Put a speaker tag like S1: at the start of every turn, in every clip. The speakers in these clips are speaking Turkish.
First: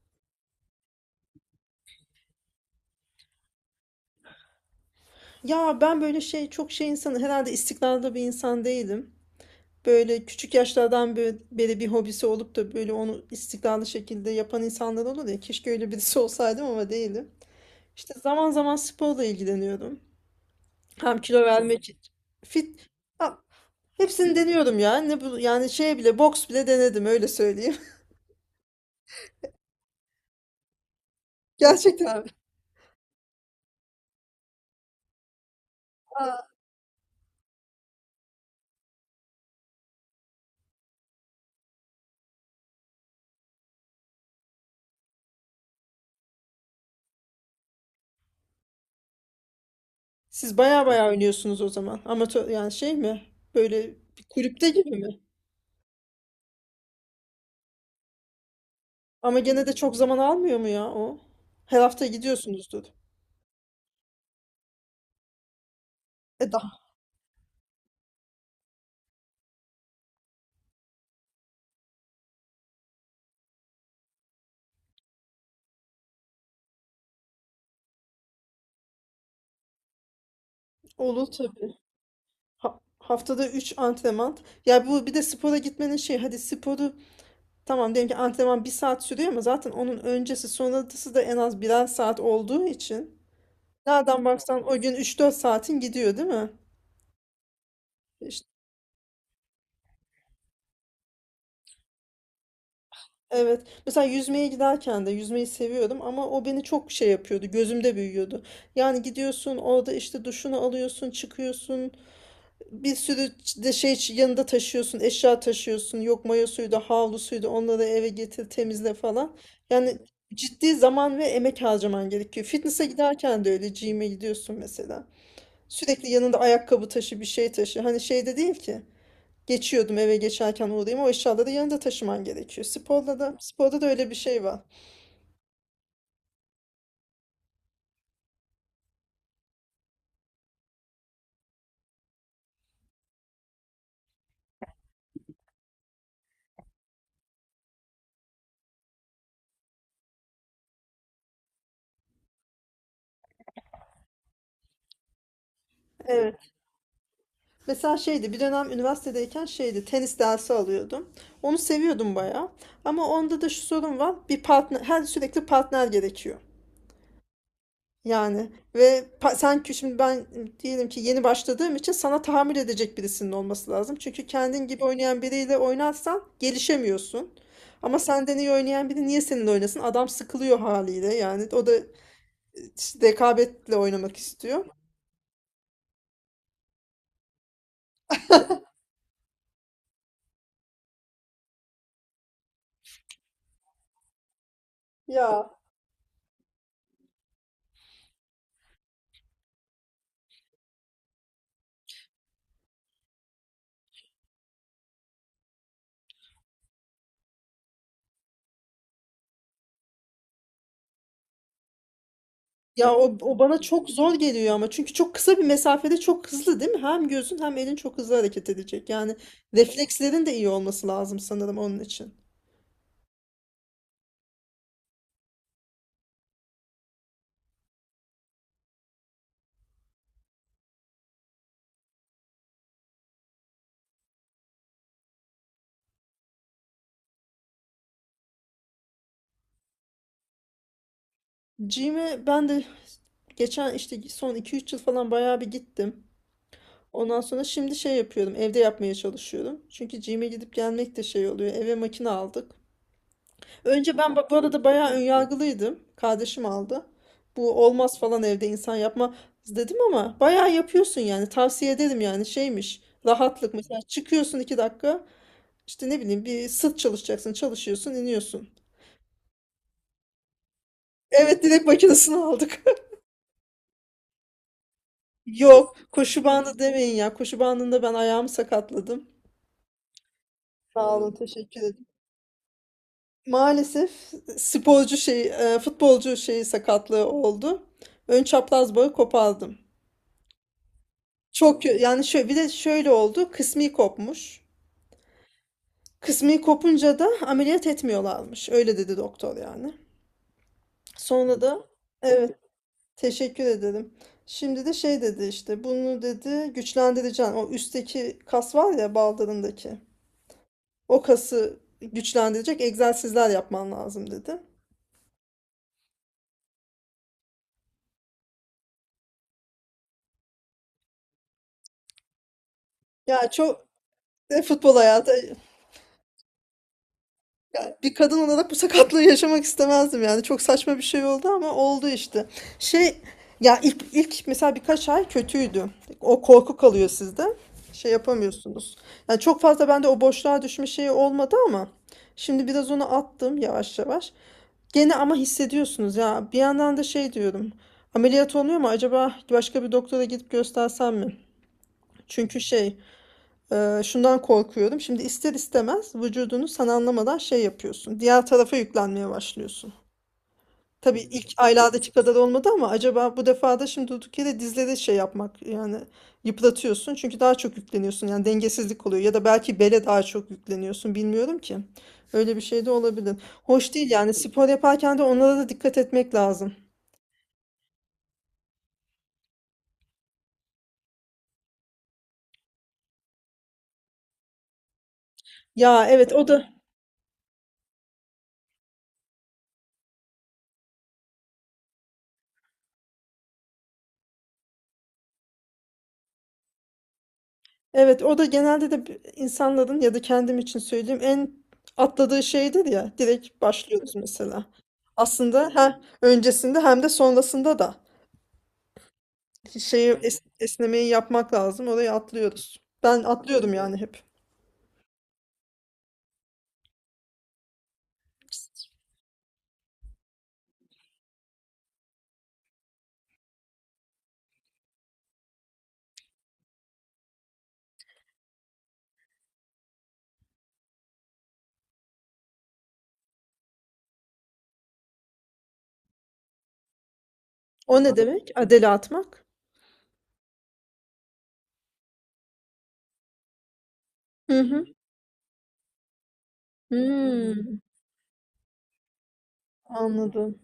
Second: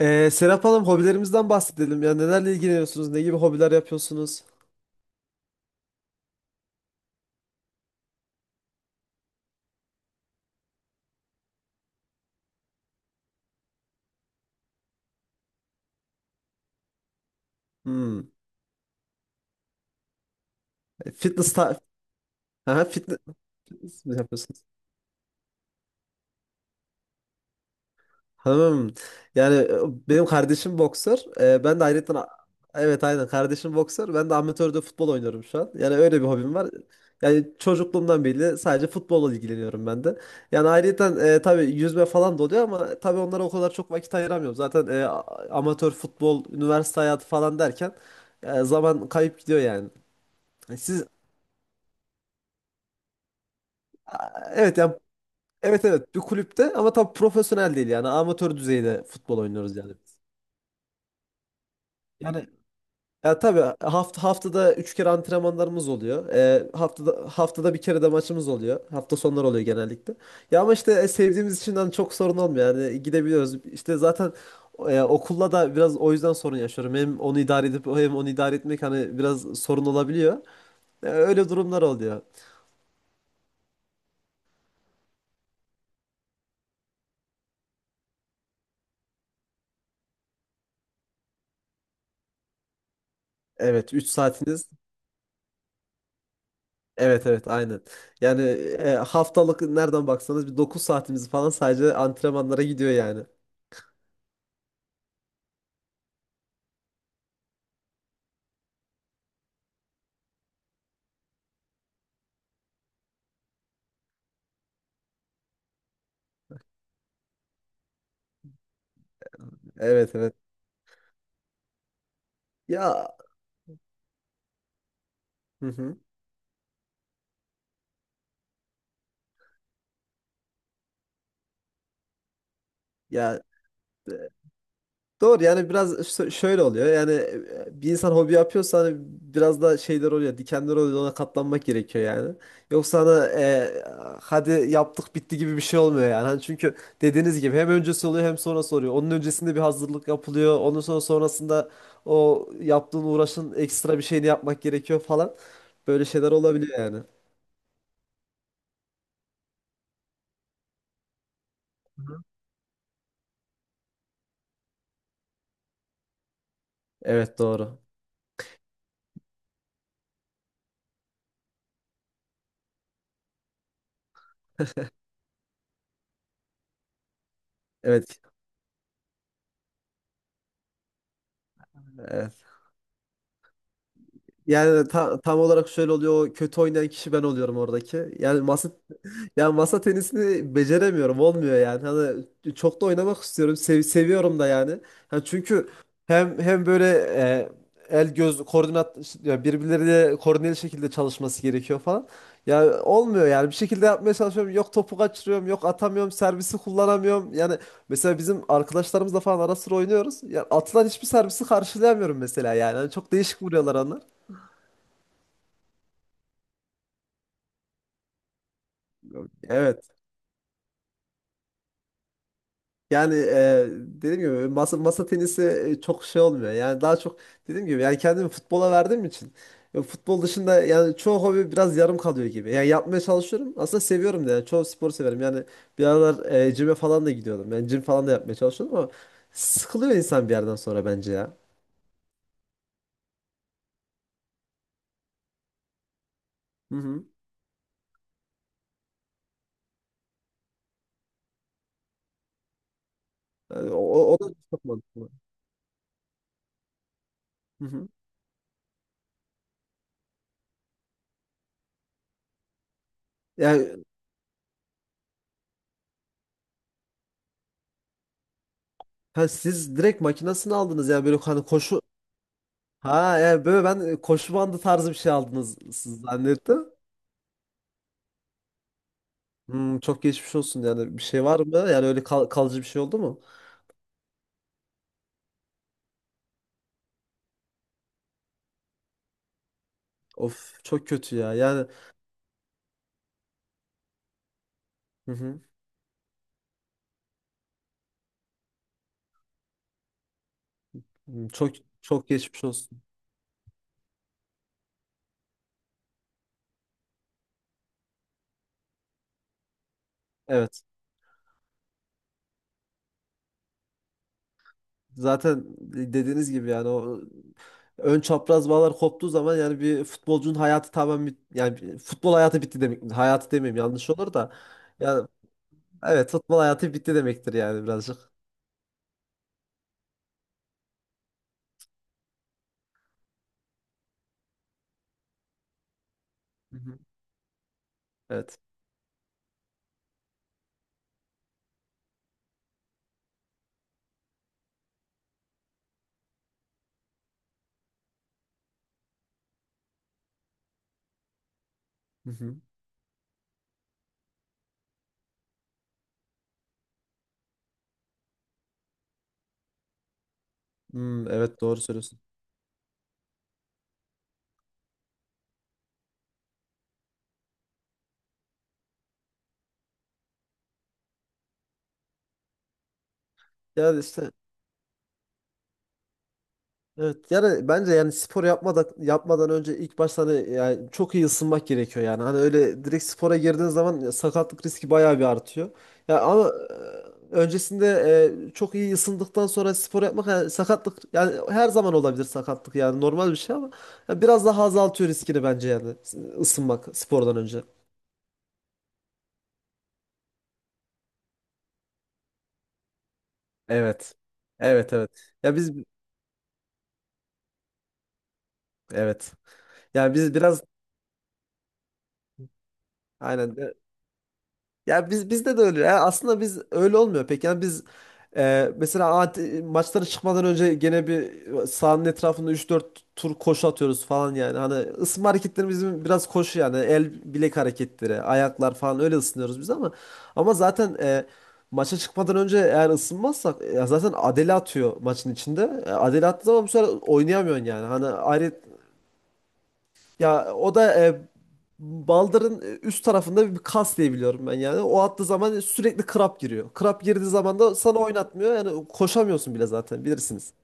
S1: Serap Hanım, hobilerimizden bahsedelim. Ya nelerle ilgileniyorsunuz? Ne gibi hobiler yapıyorsunuz?
S2: Ya ben böyle şey çok şey insanı herhalde istikrarlı bir insan değilim. Böyle küçük yaşlardan beri bir hobisi olup da böyle onu istikrarlı şekilde yapan insanlar olur ya. Keşke öyle birisi olsaydım ama değilim. İşte
S1: Hmm.
S2: zaman zaman sporla ilgileniyorum. Hem kilo
S1: Fitness
S2: vermek
S1: ta...
S2: için.
S1: Aha,
S2: Fit. Ha,
S1: fitness mi
S2: hepsini
S1: yapıyorsunuz?
S2: deniyorum ya. Ne bu yani şey bile boks bile denedim öyle söyleyeyim.
S1: Tamam. Yani e, benim kardeşim boksör. Ben de
S2: Gerçekten.
S1: ayrıca... Evet, aynen, kardeşim boksör. Ben de amatörde futbol oynuyorum şu an. Yani öyle bir
S2: Aa.
S1: hobim var. Yani çocukluğumdan beri sadece futbolla ilgileniyorum ben de. Yani ayrıca tabii yüzme falan da oluyor ama tabii onlara o kadar çok vakit ayıramıyorum. Zaten amatör futbol, üniversite hayatı falan derken zaman kayıp gidiyor yani.
S2: Siz baya
S1: Siz...
S2: baya oynuyorsunuz o zaman. Amatör yani şey mi? Böyle bir kulüpte
S1: evet
S2: gibi
S1: yani,
S2: mi?
S1: evet evet, bir kulüpte ama tabii profesyonel değil, yani amatör düzeyde futbol
S2: Ama gene de
S1: oynuyoruz yani.
S2: çok zaman almıyor mu ya o? Her hafta
S1: Yani...
S2: gidiyorsunuzdur.
S1: Ya tabii haftada 3 kere antrenmanlarımız oluyor.
S2: E daha.
S1: Haftada bir kere de maçımız oluyor. Hafta sonları oluyor genellikle. Ya ama işte sevdiğimiz için hani çok sorun olmuyor. Yani gidebiliyoruz. İşte zaten okulla da biraz o yüzden sorun yaşıyorum. Hem onu idare edip hem onu idare etmek hani biraz sorun olabiliyor.
S2: Olur
S1: Öyle
S2: tabii.
S1: durumlar oluyor.
S2: Haftada üç antrenman. Ya bu bir de spora gitmenin şey hadi sporu tamam diyelim ki antrenman bir saat sürüyor ama zaten onun öncesi sonrası da en az birer saat olduğu için
S1: Evet, 3
S2: nereden baksan
S1: saatiniz.
S2: o gün 3 4 saatin gidiyor değil mi?
S1: Evet evet aynen. Yani haftalık nereden baksanız bir 9 saatimiz falan sadece antrenmanlara gidiyor yani.
S2: Evet. Mesela yüzmeye giderken de yüzmeyi seviyordum ama o beni çok şey yapıyordu. Gözümde büyüyordu. Yani gidiyorsun orada işte duşunu alıyorsun, çıkıyorsun. Bir sürü de şey yanında taşıyorsun, eşya taşıyorsun. Yok mayo suyu da, havlu suyu da onları eve getir, temizle falan. Yani
S1: Evet evet.
S2: ciddi zaman ve emek harcaman gerekiyor. Fitness'a
S1: Ya,
S2: giderken de öyle gym'e gidiyorsun mesela.
S1: hı hı.
S2: Sürekli yanında ayakkabı taşı, bir şey taşı. Hani şey de değil ki. Geçiyordum eve geçerken uğrayayım. O eşyaları yanında taşıman gerekiyor. Sporda da,
S1: Ya,
S2: sporda da öyle bir şey var.
S1: doğru, yani biraz şöyle oluyor yani, bir insan hobi yapıyorsa hani biraz da şeyler oluyor, dikenler oluyor, ona katlanmak gerekiyor yani. Yoksa hani hadi yaptık bitti gibi bir şey olmuyor yani. Hani çünkü dediğiniz gibi hem öncesi oluyor hem sonrası oluyor. Onun öncesinde bir hazırlık yapılıyor. Onun sonrasında o yaptığın uğraşın ekstra bir şeyini yapmak gerekiyor falan. Böyle şeyler
S2: Evet.
S1: olabiliyor yani.
S2: Mesela şeydi bir dönem üniversitedeyken şeydi tenis dersi alıyordum. Onu seviyordum bayağı. Ama onda da şu sorun var. Bir partner, her sürekli partner gerekiyor.
S1: Evet doğru.
S2: Yani ve sen şimdi ben diyelim ki yeni başladığım için sana tahammül edecek birisinin olması lazım. Çünkü kendin gibi oynayan biriyle oynarsan gelişemiyorsun. Ama
S1: Evet.
S2: senden iyi oynayan biri niye seninle oynasın? Adam sıkılıyor haliyle yani. O da
S1: Evet.
S2: işte rekabetle oynamak istiyor.
S1: Yani tam olarak şöyle oluyor. O kötü oynayan kişi ben oluyorum oradaki. Yani masa... yani masa tenisini beceremiyorum. Olmuyor yani. Hani çok da oynamak istiyorum. Seviyorum da yani. Hani
S2: Ya
S1: çünkü hem böyle el göz koordinat, ya birbirleriyle koordineli şekilde çalışması gerekiyor falan. Yani olmuyor yani. Bir şekilde yapmaya çalışıyorum. Yok topu kaçırıyorum. Yok atamıyorum. Servisi kullanamıyorum. Yani mesela bizim arkadaşlarımızla falan ara sıra oynuyoruz. Ya atılan hiçbir servisi karşılayamıyorum mesela yani. Hani
S2: Ya
S1: çok
S2: o, o
S1: değişik
S2: bana
S1: vuruyorlar
S2: çok
S1: onlar.
S2: zor geliyor ama çünkü çok kısa bir mesafede çok hızlı değil mi? Hem gözün hem elin çok hızlı hareket edecek. Yani
S1: Evet.
S2: reflekslerin de iyi olması lazım sanırım onun için.
S1: Yani dediğim gibi masa tenisi çok şey olmuyor. Yani daha çok dediğim gibi, yani kendimi futbola verdiğim için futbol dışında yani çoğu hobi biraz yarım kalıyor gibi. Yani yapmaya çalışıyorum. Aslında seviyorum da yani, çoğu sporu severim. Yani bir aralar cime falan da gidiyordum. Yani cim falan da yapmaya çalışıyordum ama sıkılıyor insan bir yerden sonra bence ya.
S2: Gym'e ben de geçen işte son 2 3 yıl falan bayağı bir gittim.
S1: Hı hı.
S2: Ondan sonra şimdi şey yapıyorum. Evde yapmaya çalışıyorum. Çünkü gym'e gidip gelmek de şey oluyor. Eve makine aldık.
S1: Yani
S2: Önce ben
S1: o da
S2: bu arada
S1: çok
S2: bayağı
S1: mantıklı.
S2: önyargılıydım. Kardeşim aldı.
S1: Hı
S2: Bu
S1: hı.
S2: olmaz falan evde insan yapma dedim ama bayağı yapıyorsun yani. Tavsiye ederim yani şeymiş. Rahatlık mesela
S1: Yani
S2: çıkıyorsun 2 dakika. İşte ne bileyim bir sırt çalışacaksın. Çalışıyorsun iniyorsun.
S1: ha, siz direkt makinesini aldınız ya, böyle
S2: Evet
S1: hani
S2: direkt
S1: koşu...
S2: makinesini aldık.
S1: Ha yani böyle ben koşu bandı tarzı bir şey aldınız
S2: Yok
S1: siz
S2: koşu bandı
S1: zannettim.
S2: demeyin ya. Koşu bandında ben ayağımı sakatladım.
S1: Hmm, çok geçmiş olsun.
S2: Sağ
S1: Yani bir
S2: olun
S1: şey var mı?
S2: teşekkür ederim.
S1: Yani öyle kalıcı bir şey oldu mu?
S2: Maalesef sporcu şey futbolcu şeyi sakatlığı oldu. Ön çapraz bağı kopardım.
S1: Of, çok kötü ya.
S2: Çok
S1: Yani,
S2: kö- yani şöyle bir de şöyle oldu. Kısmi kopmuş.
S1: hı hı.
S2: Kısmi kopunca da ameliyat etmiyorlarmış. Öyle dedi doktor yani.
S1: Hmm,
S2: Sonra da
S1: çok
S2: evet
S1: geçmiş olsun.
S2: teşekkür ederim. Şimdi de şey dedi işte bunu dedi güçlendireceğim. O üstteki kas var ya baldırındaki.
S1: Evet.
S2: O kası güçlendirecek egzersizler yapman lazım dedi.
S1: Zaten dediğiniz gibi yani o ön çapraz bağlar koptuğu zaman yani bir futbolcunun hayatı tamamen yani futbol hayatı bitti demek.
S2: Ya
S1: Hayatı demeyeyim,
S2: çok
S1: yanlış olur da.
S2: futbol
S1: Yani
S2: hayatı.
S1: evet, futbol hayatı bitti demektir yani
S2: Yani bir
S1: birazcık.
S2: kadın olarak bu sakatlığı yaşamak istemezdim yani. Çok saçma bir şey oldu ama oldu işte. Şey ya ilk mesela birkaç ay kötüydü. O korku
S1: Hı hı.
S2: kalıyor sizde. Şey
S1: Evet.
S2: yapamıyorsunuz. Yani çok fazla bende o boşluğa düşme şeyi olmadı ama şimdi biraz onu attım yavaş yavaş. Gene ama hissediyorsunuz ya. Bir yandan da şey diyorum. Ameliyat oluyor mu acaba başka bir doktora gidip göstersem mi?
S1: Hı hı.
S2: Çünkü şey şundan korkuyorum. Şimdi ister istemez vücudunu sen anlamadan şey yapıyorsun. Diğer tarafa yüklenmeye başlıyorsun. Tabii
S1: Hmm,
S2: ilk
S1: evet doğru
S2: aylardaki
S1: söylüyorsun.
S2: kadar olmadı ama acaba bu defa da şimdi durduk yere dizleri şey yapmak yani yıpratıyorsun. Çünkü daha çok yükleniyorsun yani dengesizlik oluyor ya da belki bele daha çok yükleniyorsun bilmiyorum ki. Öyle bir şey de olabilir. Hoş
S1: Yani
S2: değil
S1: işte...
S2: yani spor yaparken de onlara da dikkat etmek lazım.
S1: Evet, yani bence yani spor yapmadan yapmadan önce ilk başta hani yani çok iyi ısınmak gerekiyor yani. Hani öyle direkt spora girdiğin zaman sakatlık riski bayağı bir artıyor.
S2: Ya
S1: Ya
S2: evet o
S1: ama
S2: da
S1: öncesinde çok iyi ısındıktan sonra spor yapmak, yani sakatlık yani her zaman olabilir, sakatlık yani normal bir şey ama ya biraz daha azaltıyor riskini bence yani, ısınmak spordan önce.
S2: Evet, o da genelde de insanların ya da kendim için söyleyeyim en atladığı şeydir ya. Direkt başlıyoruz
S1: Evet.
S2: mesela.
S1: Evet evet. Ya
S2: Aslında
S1: biz... evet.
S2: hem öncesinde hem de sonrasında da
S1: Evet.
S2: şeyi
S1: Yani biz biraz...
S2: esnemeyi yapmak lazım. Orayı atlıyoruz. Ben
S1: aynen...
S2: atlıyordum yani hep.
S1: Ya biz, bizde de öyle. Yani aslında biz öyle olmuyor pek. Yani biz mesela maçlara çıkmadan önce gene bir sahanın etrafında üç dört tur koşu atıyoruz falan yani. Hani ısınma hareketlerimiz bizim biraz koşu yani. El bilek hareketleri, ayaklar falan, öyle ısınıyoruz biz ama ama zaten maça çıkmadan önce eğer ısınmazsak zaten Adele atıyor maçın içinde. Adele attığı zaman bu sefer oynayamıyorsun yani.
S2: O
S1: Hani
S2: ne demek?
S1: ayrı...
S2: Adele atmak.
S1: ya o da baldırın üst tarafında bir kas diye biliyorum ben
S2: Hı
S1: yani.
S2: hı.
S1: O attığı zaman sürekli krap giriyor. Krap girdiği zaman da
S2: Hmm,
S1: sana oynatmıyor. Yani koşamıyorsun bile zaten, bilirsiniz.
S2: anladım.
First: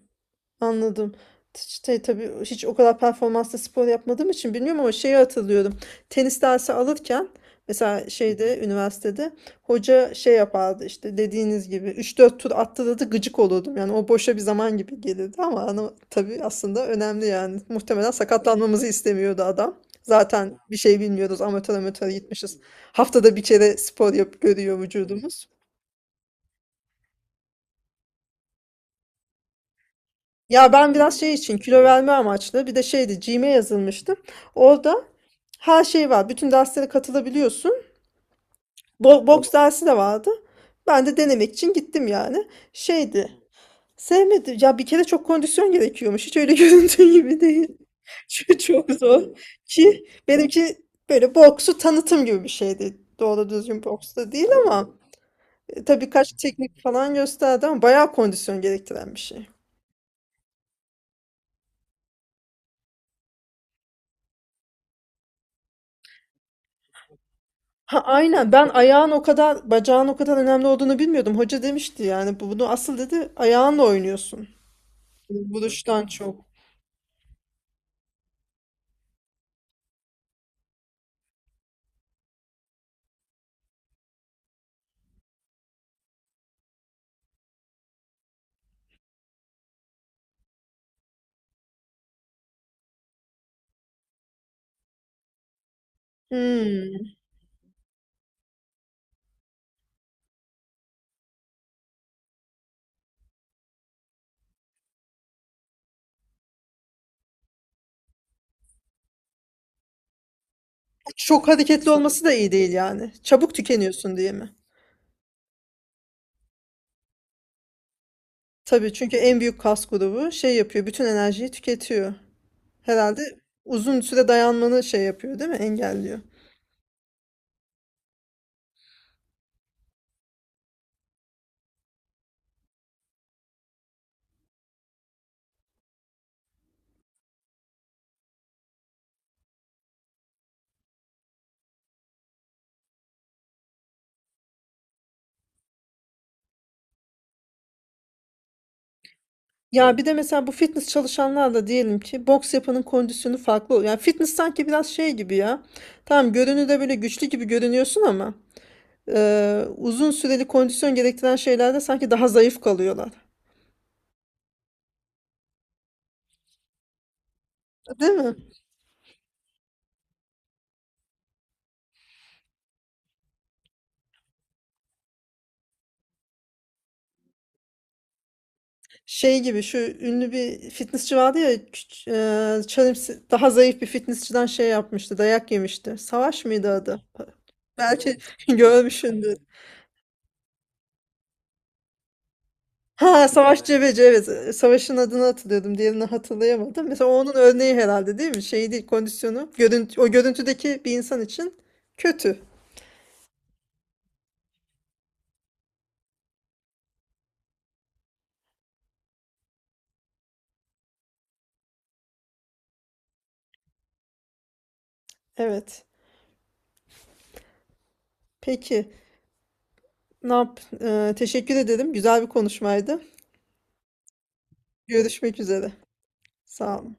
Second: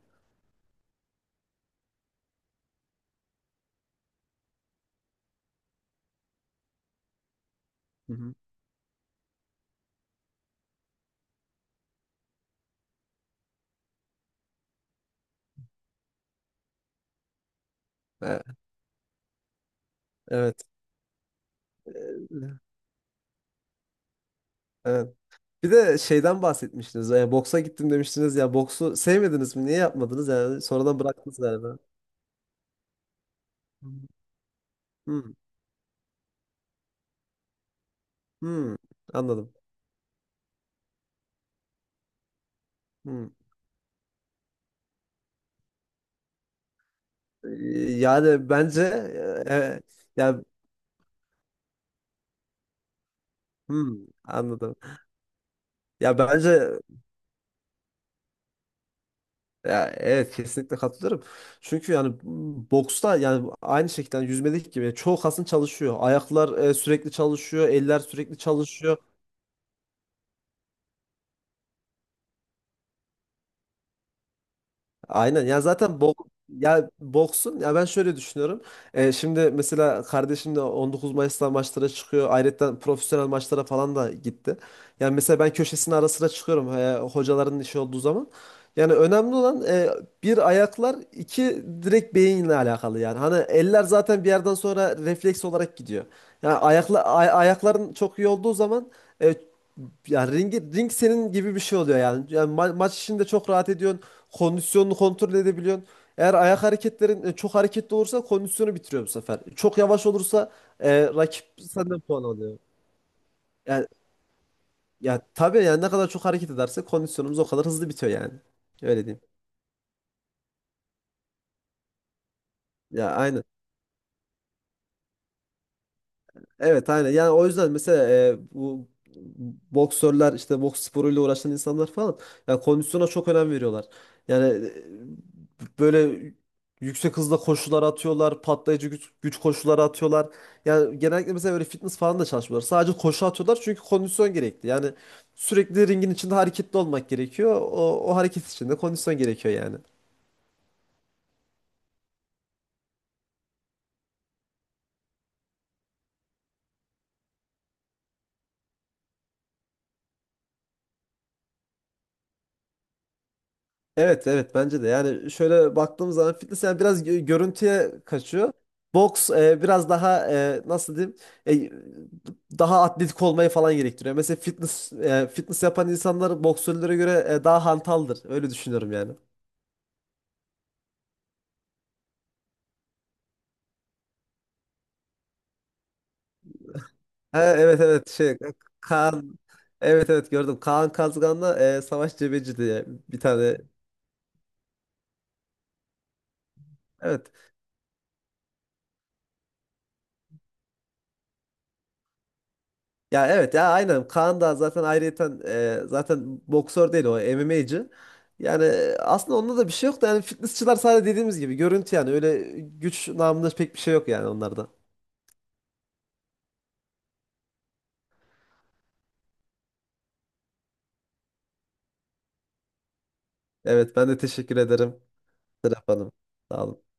S2: Anladım. İşte tabii hiç o kadar performanslı spor yapmadığım için bilmiyorum ama şeyi hatırlıyorum. Tenis dersi alırken mesela
S1: Hı hı.
S2: şeyde üniversitede hoca şey yapardı işte dediğiniz gibi 3 4 tur attırırdı gıcık olurdum. Yani o boşa bir zaman gibi gelirdi ama ana, tabii aslında önemli yani. Muhtemelen
S1: E,
S2: sakatlanmamızı istemiyordu adam. Zaten
S1: evet.
S2: bir şey bilmiyoruz amatör amatör gitmişiz.
S1: E,
S2: Haftada bir kere spor yap görüyor
S1: evet.
S2: vücudumuz.
S1: Bir de şeyden bahsetmiştiniz. Boksa gittim demiştiniz ya. Boksu sevmediniz mi? Niye yapmadınız yani?
S2: Ya ben
S1: Sonradan
S2: biraz şey
S1: bıraktınız
S2: için
S1: galiba.
S2: kilo verme amaçlı bir de şeydi gym'e yazılmıştım. Orada
S1: Hmm.
S2: her şey var. Bütün derslere katılabiliyorsun.
S1: Hmm.
S2: Boks
S1: Anladım.
S2: dersi de vardı. Ben de denemek için gittim yani.
S1: Hmm.
S2: Şeydi. Sevmedim. Ya bir kere çok kondisyon gerekiyormuş. Hiç öyle göründüğü gibi
S1: E,
S2: değil.
S1: yani
S2: Çok,
S1: bence
S2: çok zor.
S1: e,
S2: Ki
S1: yani
S2: benimki böyle boksu tanıtım gibi bir şeydi. Doğru düzgün
S1: hmm,
S2: boks da değil
S1: anladım.
S2: ama tabii
S1: Ya
S2: kaç
S1: bence...
S2: teknik falan gösterdi ama bayağı kondisyon gerektiren bir şey.
S1: Ya evet, kesinlikle katılıyorum. Çünkü yani boksta yani aynı şekilde yüzmedik gibi yani, çoğu kasın çalışıyor. Ayaklar sürekli çalışıyor,
S2: Ha
S1: eller sürekli
S2: aynen ben
S1: çalışıyor.
S2: ayağın o kadar bacağın o kadar önemli olduğunu bilmiyordum. Hoca demişti yani bunu asıl dedi ayağınla oynuyorsun.
S1: Aynen ya, zaten
S2: Vuruştan çok.
S1: ya boksun, ya ben şöyle düşünüyorum. Şimdi mesela kardeşim de 19 Mayıs'ta maçlara çıkıyor. Ayrıca profesyonel maçlara falan da gitti. Yani mesela ben köşesine ara sıra çıkıyorum hocaların işi olduğu zaman. Yani önemli olan bir ayaklar, iki direkt beyinle alakalı yani. Hani eller zaten bir yerden sonra refleks olarak gidiyor. Yani
S2: Hmm.
S1: ayakların çok iyi olduğu zaman e, ya ring senin gibi bir şey oluyor yani. Yani maç içinde çok rahat ediyor. Kondisyonunu kontrol edebiliyorsun. Eğer ayak hareketlerin çok hareketli olursa kondisyonu bitiriyor bu sefer. Çok yavaş olursa rakip
S2: Çok hareketli
S1: senden puan
S2: olması da iyi
S1: alıyor.
S2: değil yani. Çabuk
S1: Yani,
S2: tükeniyorsun diye mi?
S1: ya tabii yani ne kadar çok hareket ederse kondisyonumuz o kadar hızlı bitiyor yani.
S2: Tabii
S1: Öyle
S2: çünkü
S1: diyeyim.
S2: en büyük kas grubu şey yapıyor bütün enerjiyi tüketiyor.
S1: Ya
S2: Herhalde
S1: aynen.
S2: uzun süre dayanmanı şey yapıyor değil mi? Engelliyor.
S1: Evet aynen. Yani o yüzden mesela bu boksörler, işte boks sporuyla uğraşan insanlar falan yani kondisyona çok önem veriyorlar. Yani böyle yüksek hızda koşular atıyorlar, patlayıcı güç, güç koşuları atıyorlar. Yani genellikle mesela böyle fitness falan da çalışmıyorlar. Sadece koşu atıyorlar çünkü kondisyon gerekli. Yani sürekli ringin içinde hareketli olmak gerekiyor. O hareket içinde kondisyon gerekiyor yani.
S2: Ya bir de mesela bu fitness çalışanlarla diyelim ki boks yapanın kondisyonu farklı oluyor. Yani fitness sanki biraz şey gibi ya. Tamam görünürde böyle güçlü gibi görünüyorsun ama uzun süreli kondisyon gerektiren şeylerde sanki daha zayıf kalıyorlar.
S1: Evet evet, bence de yani şöyle baktığımız zaman fitness yani biraz görüntüye
S2: Değil mi?
S1: kaçıyor. Boks biraz daha nasıl diyeyim daha atletik olmayı falan gerektiriyor. Mesela fitness yapan insanlar boksörlere göre daha hantaldır. Öyle düşünüyorum yani.
S2: Şey gibi şu ünlü bir fitnessçi vardı ya daha zayıf bir fitnessçiden şey yapmıştı dayak yemişti. Savaş mıydı adı?
S1: Ha, evet evet,
S2: Belki görmüşsündür.
S1: Kaan... evet evet gördüm. Kaan Kazgan'la Savaş Cebeci diye bir
S2: Ha
S1: tane,
S2: Savaş Cebeci evet. Savaş'ın adını hatırlıyordum. Diğerini hatırlayamadım. Mesela
S1: evet.
S2: onun örneği herhalde değil mi? Şey değil kondisyonu. Görüntü, o görüntüdeki bir insan için kötü.
S1: Ya evet, ya aynen, Kaan da zaten ayrıyeten zaten boksör değil, o MMA'cı. Yani aslında onda da bir şey yok da yani fitnessçılar sadece dediğimiz gibi görüntü, yani öyle güç namında pek bir şey yok yani onlarda.
S2: Evet. Peki. Ne yap? Teşekkür ederim. Güzel bir konuşmaydı.
S1: Evet, ben de teşekkür ederim
S2: Görüşmek üzere.
S1: Serap Hanım. Sağ
S2: Sağ
S1: olun.
S2: olun.